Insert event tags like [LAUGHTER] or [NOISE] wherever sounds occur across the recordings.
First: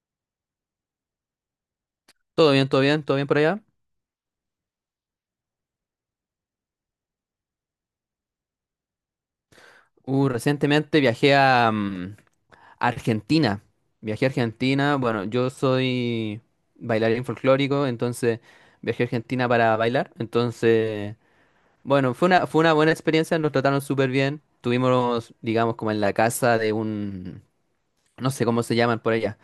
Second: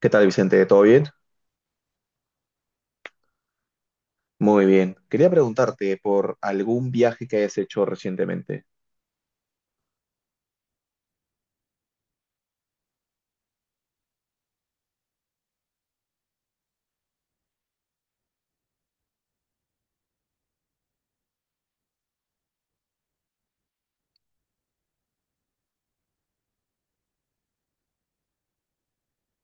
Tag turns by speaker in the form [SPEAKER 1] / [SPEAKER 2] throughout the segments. [SPEAKER 1] ¿Qué tal, Vicente? ¿Todo bien?
[SPEAKER 2] Todo bien, todo bien, todo bien por allá.
[SPEAKER 1] Muy bien. Quería preguntarte por algún viaje que hayas hecho recientemente.
[SPEAKER 2] Recientemente viajé a Argentina. Viajé a Argentina. Bueno, yo soy bailarín folclórico, entonces viajé a Argentina para bailar. Entonces, bueno, fue una buena experiencia, nos trataron súper bien. Tuvimos, digamos, como en la casa de un, no sé cómo se llaman por allá,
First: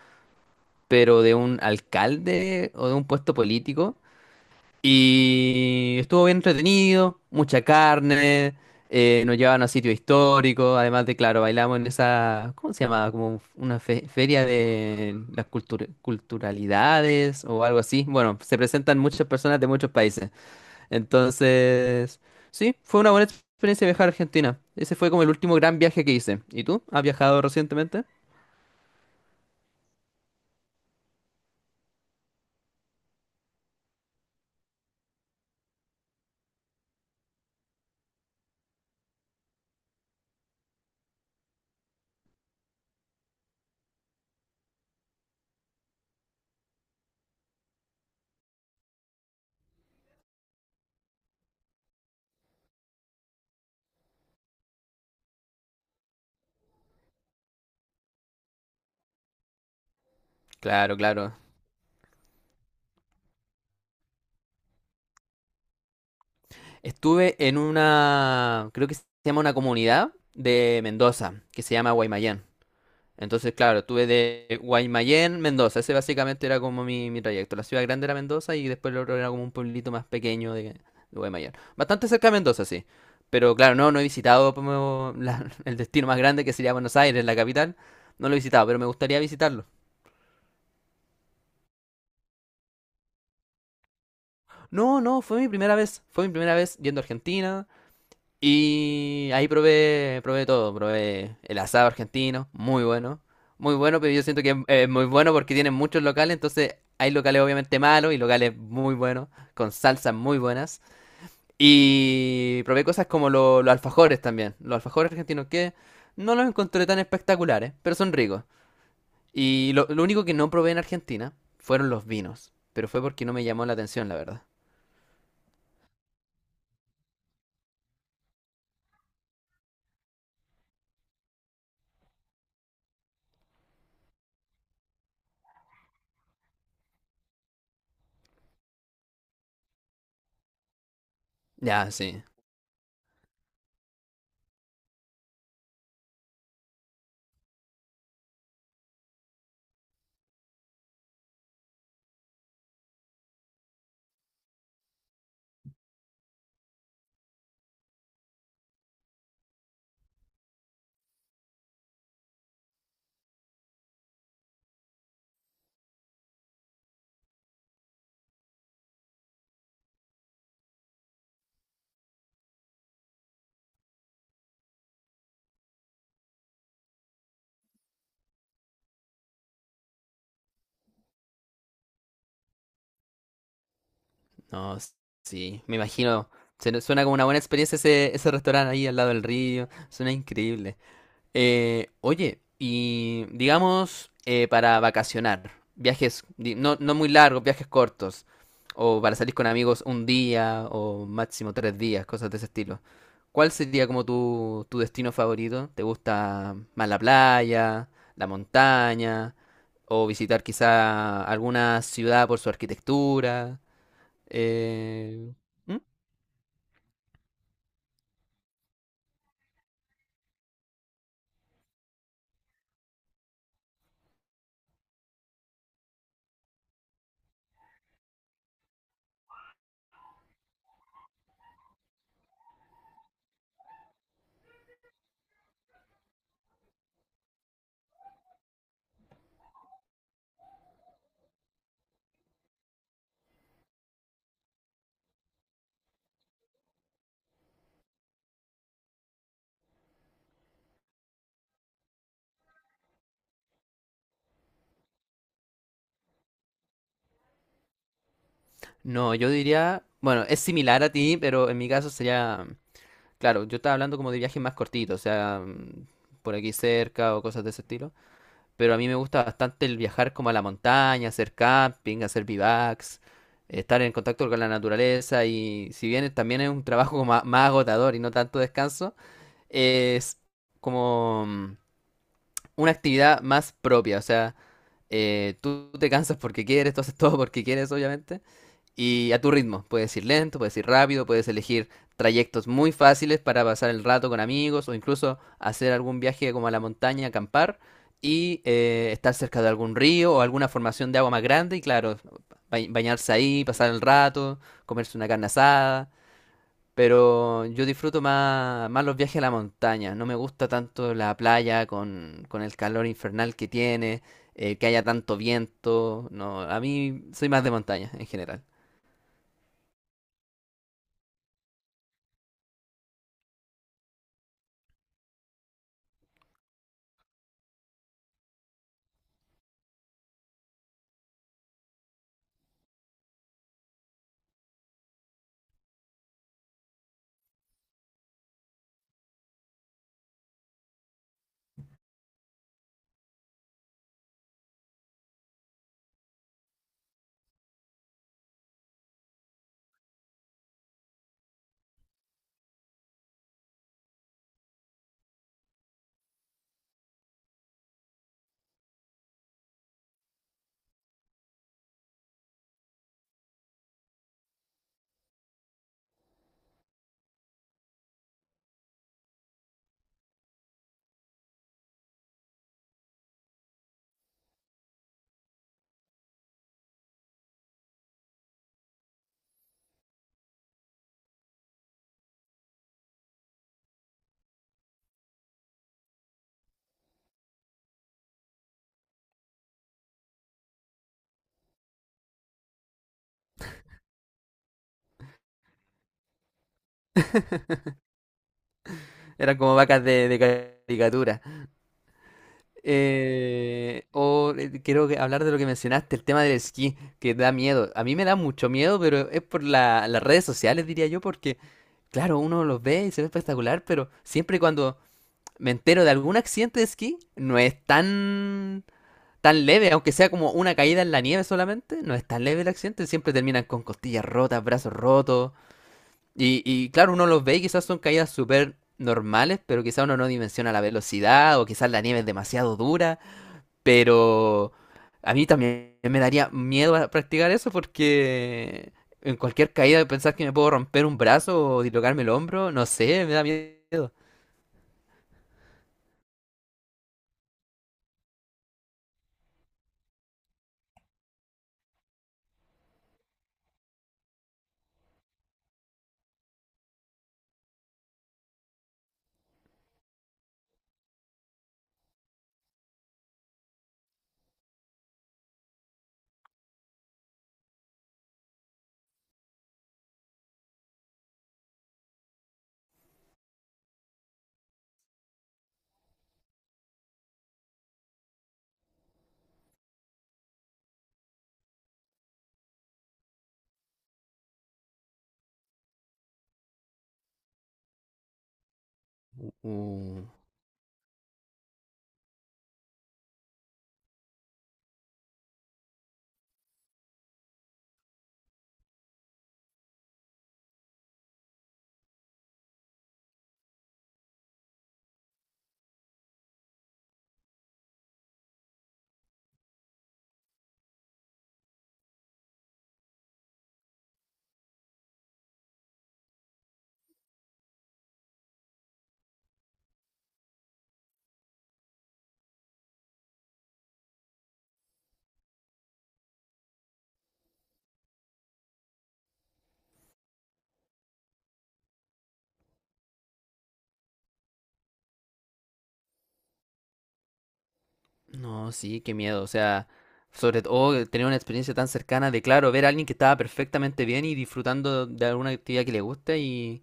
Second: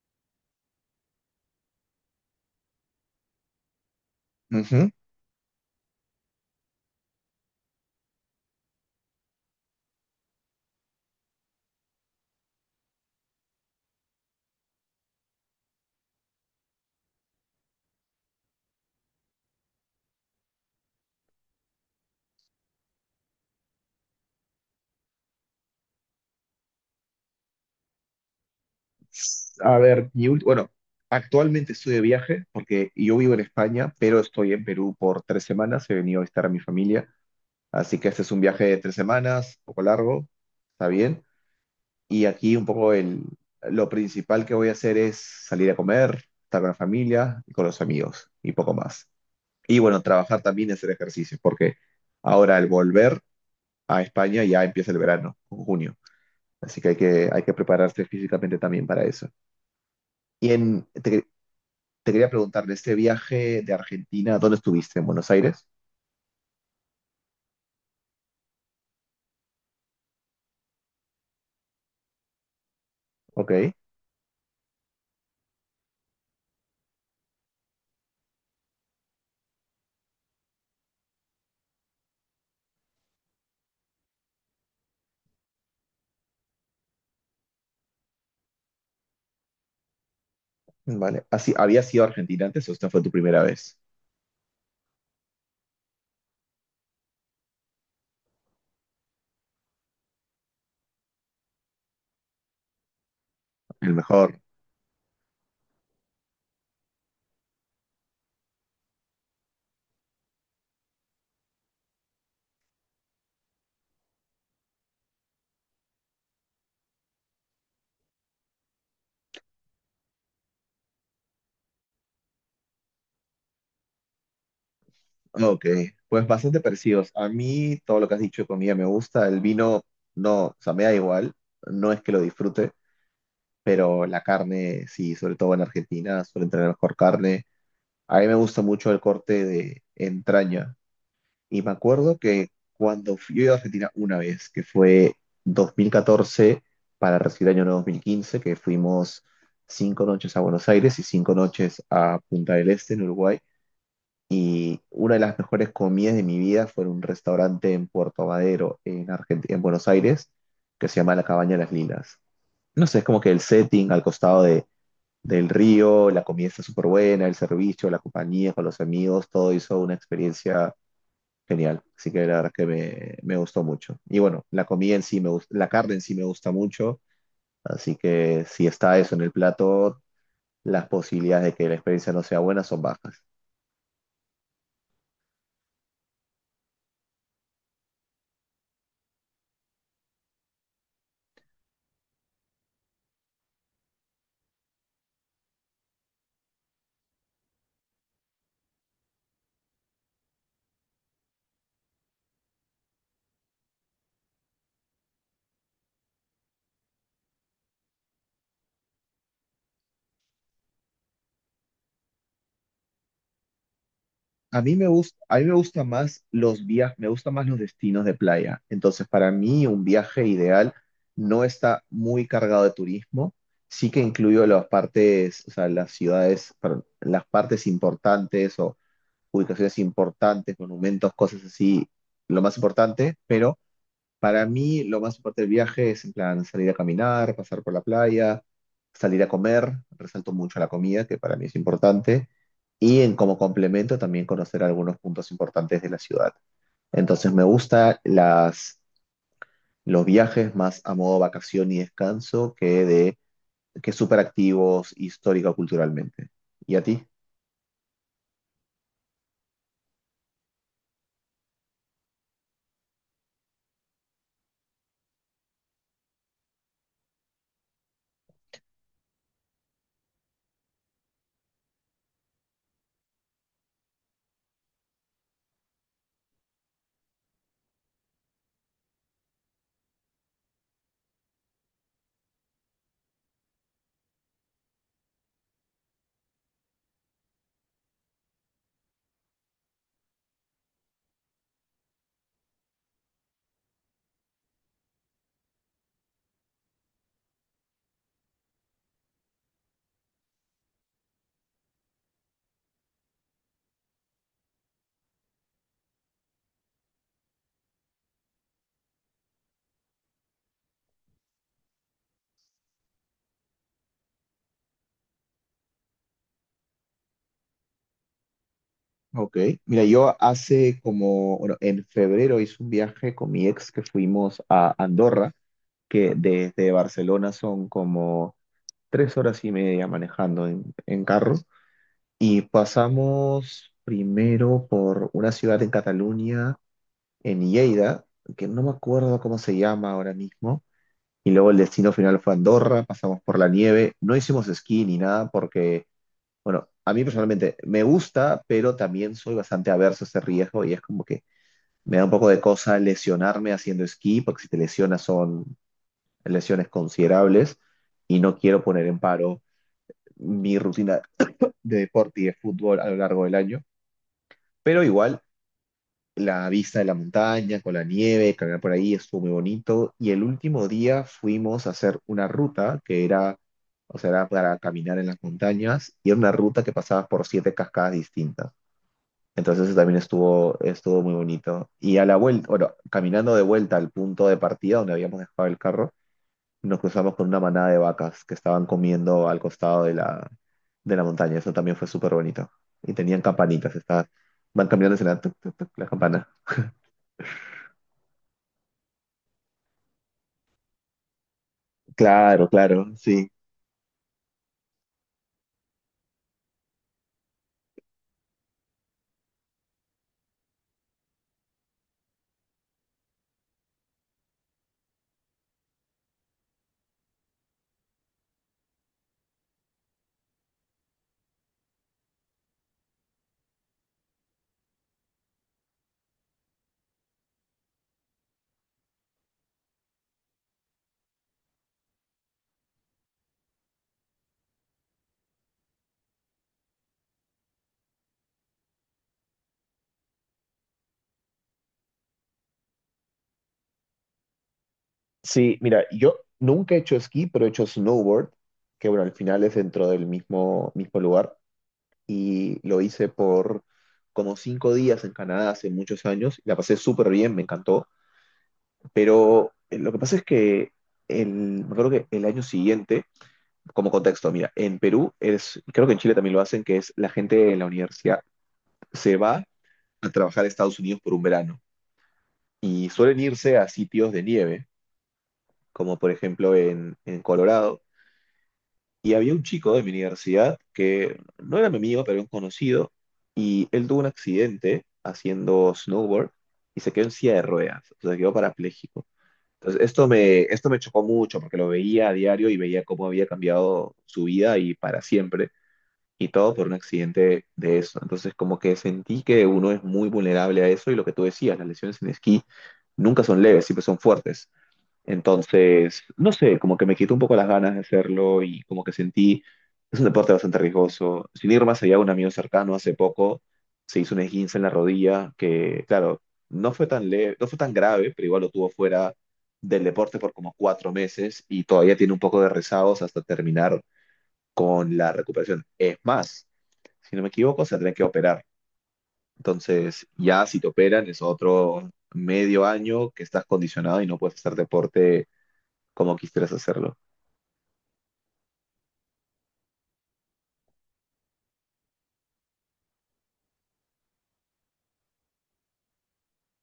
[SPEAKER 2] pero de un alcalde o de un puesto político.
[SPEAKER 1] Ujú.
[SPEAKER 2] Y estuvo bien entretenido, mucha carne, nos llevaban a sitios históricos, además de, claro, bailamos en esa, ¿cómo se llamaba? Como una feria de las culturalidades o algo así. Bueno, se presentan muchas personas de muchos países. Entonces, sí, fue una buena experiencia viajar a Argentina. Ese fue como el último gran viaje que hice. ¿Y tú? ¿Has viajado recientemente?
[SPEAKER 1] A ver, bueno, actualmente estoy de viaje porque yo vivo en España, pero estoy en Perú por 3 semanas. He venido a visitar a mi familia, así que este es un viaje de 3 semanas, un poco largo, está bien. Y aquí un poco lo principal que voy a hacer es salir a comer, estar con la familia y con los amigos y poco más. Y bueno, trabajar también y hacer ejercicio, porque ahora al volver a España ya empieza el verano, en junio. Así que hay que prepararse físicamente también para eso. Y en,
[SPEAKER 2] Claro,
[SPEAKER 1] te,
[SPEAKER 2] claro.
[SPEAKER 1] Te quería preguntar, de este viaje de Argentina, ¿dónde estuviste? ¿En Buenos Aires?
[SPEAKER 2] Estuve en una, creo que se llama una comunidad de Mendoza, que se llama Guaymallén.
[SPEAKER 1] Ok,
[SPEAKER 2] Entonces, claro, tuve de Guaymallén, Mendoza. Ese básicamente era como mi trayecto. La ciudad grande era Mendoza y después lo otro era como un pueblito más pequeño de Guaymallén. Bastante cerca de Mendoza, sí. Pero claro, no he visitado como [LAUGHS] el destino más grande que sería Buenos Aires, la capital. No lo he visitado, pero me gustaría visitarlo.
[SPEAKER 1] vale. Así, ¿habías ido a Argentina antes o esta fue tu primera vez?
[SPEAKER 2] No, no, fue mi primera vez. Fue mi primera vez yendo a Argentina. Y ahí probé, probé todo, probé el asado argentino, muy bueno, muy
[SPEAKER 1] El
[SPEAKER 2] bueno, pero yo
[SPEAKER 1] mejor.
[SPEAKER 2] siento que es muy bueno porque tienen muchos locales, entonces hay locales obviamente malos y locales muy buenos, con salsas muy buenas. Y probé cosas como los alfajores también, los alfajores argentinos que no los encontré tan espectaculares, pero son ricos. Y lo único que no probé en Argentina fueron los vinos, pero fue porque no me llamó la atención, la verdad.
[SPEAKER 1] Ok, pues bastante parecidos. A mí todo lo que has dicho de comida me gusta. El vino, no, o sea, me da igual. No es que lo disfrute, pero la carne, sí, sobre todo en Argentina, suelen tener mejor carne. A mí me gusta mucho el corte de entraña. Y me
[SPEAKER 2] Ya,
[SPEAKER 1] acuerdo
[SPEAKER 2] sí.
[SPEAKER 1] que cuando fui, yo he ido a Argentina una vez, que fue 2014 para recibir el año nuevo 2015, que fuimos 5 noches a Buenos Aires y 5 noches a Punta del Este, en Uruguay. Y una de las mejores comidas de mi vida fue en un restaurante en Puerto Madero, en Argentina, en Buenos Aires, que se llama La Cabaña de las Lilas. No sé, es como que el setting al costado del río, la comida está súper buena, el servicio, la compañía con los amigos, todo hizo una experiencia genial, así que la verdad que me gustó mucho. Y bueno, la comida en sí me gusta, la carne en sí me gusta mucho, así que si está eso en el plato, las posibilidades de que la experiencia no sea buena son bajas.
[SPEAKER 2] No, s- sí, me imagino. Suena como una buena experiencia ese restaurante ahí al lado del río. Suena increíble. Oye, y digamos para vacacionar, viajes no muy largos, viajes cortos, o para salir con amigos un día o máximo tres días, cosas de ese estilo. ¿Cuál sería como tu destino favorito? ¿Te gusta más la playa, la montaña, o visitar quizá alguna ciudad por su arquitectura?
[SPEAKER 1] A mí me gusta,
[SPEAKER 2] Eh,
[SPEAKER 1] a mí me
[SPEAKER 2] ¿mm?
[SPEAKER 1] gusta más los viajes, me gustan más los destinos de playa. Entonces, para mí un viaje ideal no está muy cargado de turismo, sí que incluyo las partes, o sea, las ciudades, perdón, las partes importantes o ubicaciones importantes, monumentos, cosas así, lo más importante, pero para mí lo más importante del viaje es en plan salir a caminar, pasar por la playa, salir a comer, resalto mucho la comida, que para mí es importante, y en como complemento también conocer algunos puntos importantes de la ciudad. Entonces me gusta los viajes más a modo vacación y descanso que de que súper activos histórico culturalmente. ¿Y a ti?
[SPEAKER 2] No, yo diría, bueno, es similar a ti, pero en mi caso sería, claro, yo estaba hablando como de viajes más cortitos, o sea, por aquí cerca o cosas de ese estilo, pero a mí me gusta bastante el viajar como a la montaña, hacer camping, hacer bivacs, estar en contacto con la naturaleza y si bien también es un trabajo más, agotador y no tanto descanso, es como una actividad más propia, o sea, tú te cansas porque quieres, tú haces todo porque quieres, obviamente, y a tu ritmo, puedes ir lento, puedes ir rápido, puedes elegir trayectos muy fáciles para pasar el rato con amigos o incluso hacer algún viaje como a la montaña, acampar y estar cerca de algún río o alguna formación de agua más grande y claro, bañarse ahí, pasar el rato, comerse una carne asada, pero yo disfruto más los viajes a la montaña. No me gusta tanto la playa con el calor infernal que tiene, que haya tanto viento. No, a mí soy más de montaña en general.
[SPEAKER 1] Ok, mira, yo hace como, bueno, en febrero hice un viaje con mi ex que fuimos a Andorra, que desde Barcelona son como tres horas y media manejando en carro. Y pasamos primero por una ciudad en Cataluña, en Lleida, que no me acuerdo cómo se llama ahora mismo. Y luego el destino final fue Andorra, pasamos por la nieve, no hicimos esquí ni nada porque bueno, a mí personalmente me gusta, pero también soy bastante averso a ese riesgo y es como que me da un poco de cosa lesionarme haciendo esquí, porque si te lesionas son lesiones considerables y no quiero poner en paro mi rutina de deporte y de fútbol a lo largo del año. Pero igual, la vista de la montaña con la nieve, caminar por ahí estuvo muy bonito y el último día fuimos a hacer una ruta que era, o sea, era para caminar en las montañas y era una ruta que pasaba por 7 cascadas distintas. Entonces eso también estuvo muy bonito. Y a la vuelta, bueno, caminando de vuelta al punto de partida donde habíamos dejado el carro, nos cruzamos con una manada de vacas que estaban comiendo al costado de de la montaña. Eso también fue súper bonito. Y tenían campanitas, estaban, van cambiando la, tuc, tuc, tuc, la campana.
[SPEAKER 2] [LAUGHS] Eran como vacas de caricatura.
[SPEAKER 1] Claro, claro, sí.
[SPEAKER 2] Hablar de lo que mencionaste, el tema del esquí, que da miedo. A mí me da mucho miedo, pero es por las redes sociales, diría yo, porque, claro, uno los ve y se ve espectacular, pero siempre cuando me entero de algún accidente de esquí, no es tan leve, aunque sea como una caída en la nieve solamente, no es tan leve el accidente, siempre terminan con costillas rotas, brazos rotos. Y claro, uno los ve y quizás son caídas súper normales, pero quizás uno no dimensiona la velocidad o quizás la nieve es demasiado dura, pero a mí también me daría miedo a practicar eso porque en cualquier caída pensar que me puedo romper un brazo o dislocarme el hombro, no sé, me da miedo.
[SPEAKER 1] Sí, mira, yo nunca he hecho esquí, pero he hecho snowboard, que bueno, al final es dentro del mismo lugar. Y lo hice por como 5 días en Canadá hace muchos años. La pasé súper bien, me encantó. Pero lo que pasa es que me acuerdo que el año siguiente, como contexto, mira, en Perú es, creo que en Chile también lo hacen, que es la gente en la universidad se va a trabajar a Estados Unidos por un verano y suelen irse a sitios de nieve, como por ejemplo en Colorado. Y había un chico de mi universidad que no era mi amigo, pero era un conocido, y él tuvo un accidente haciendo snowboard y se quedó en silla de ruedas, o sea, quedó parapléjico. Entonces,
[SPEAKER 2] Uh,
[SPEAKER 1] esto me chocó mucho porque lo veía a diario y veía cómo había cambiado su vida y para siempre, y todo por un accidente de eso. Entonces, como que sentí que uno es muy vulnerable a eso y lo que tú decías, las lesiones en esquí nunca son leves, siempre son fuertes. Entonces, no sé, como que me quitó un poco las ganas de hacerlo y como que sentí, es un deporte bastante riesgoso. Sin ir más allá, un amigo cercano hace poco se hizo un esguince en la rodilla que, claro, no fue tan leve, no fue tan grave, pero igual lo tuvo fuera del deporte por como 4 meses y todavía tiene un poco de rezagos hasta terminar con la recuperación. Es más, si no me equivoco, se tendrá que operar. Entonces, ya si te operan es otro medio año que estás condicionado y no puedes hacer deporte como quisieras hacerlo.
[SPEAKER 2] No, sí, qué miedo. O sea, sobre todo tener una experiencia tan cercana de, claro, ver a alguien que estaba perfectamente bien y disfrutando de alguna actividad que le gusta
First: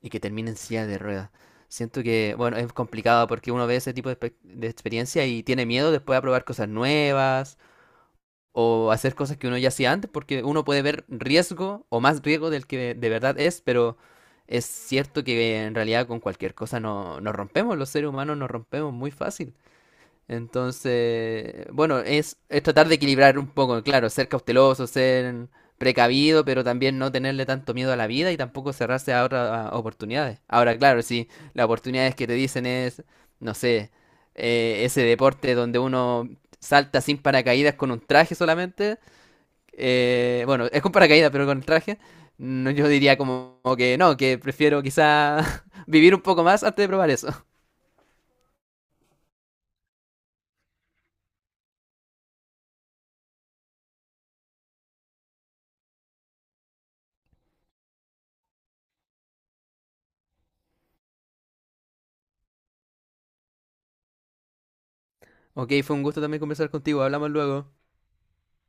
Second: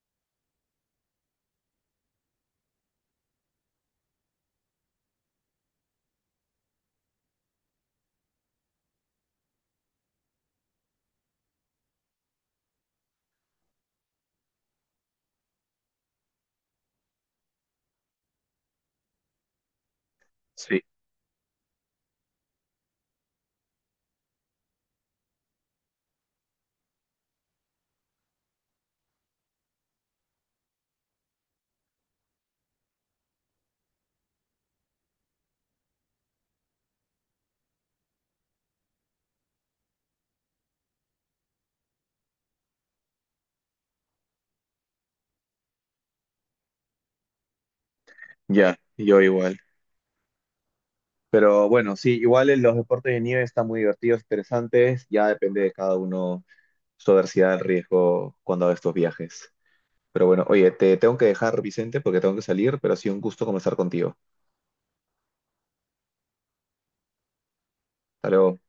[SPEAKER 2] y que termine en silla de ruedas. Siento que, bueno, es complicado porque uno ve ese tipo de, de experiencia y tiene miedo después a probar cosas nuevas o hacer cosas que uno ya hacía antes porque uno puede ver riesgo o más riesgo del que de verdad es, pero es cierto que en realidad con cualquier cosa no, nos rompemos, los seres humanos nos rompemos muy fácil.
[SPEAKER 1] Sí,
[SPEAKER 2] Entonces, bueno, es tratar de equilibrar un poco, claro, ser cauteloso, ser precavido, pero también no tenerle tanto miedo a la vida y tampoco cerrarse a otras a oportunidades. Ahora, claro, si las oportunidades que te dicen es, no sé, ese deporte donde uno salta sin paracaídas con un traje solamente, bueno, es con paracaídas, pero con el traje, no, yo diría como, como que no, que prefiero quizá [LAUGHS] vivir un poco más antes de probar eso.
[SPEAKER 1] ya, yo igual. Pero bueno, sí, igual en los deportes de nieve están muy divertidos, interesantes, ya depende de cada uno su adversidad al riesgo cuando haga estos viajes. Pero bueno, oye, te tengo que dejar, Vicente, porque tengo que salir, pero ha sido un gusto conversar contigo.
[SPEAKER 2] Ok, fue un gusto también conversar contigo, hablamos luego.
[SPEAKER 1] Hasta luego.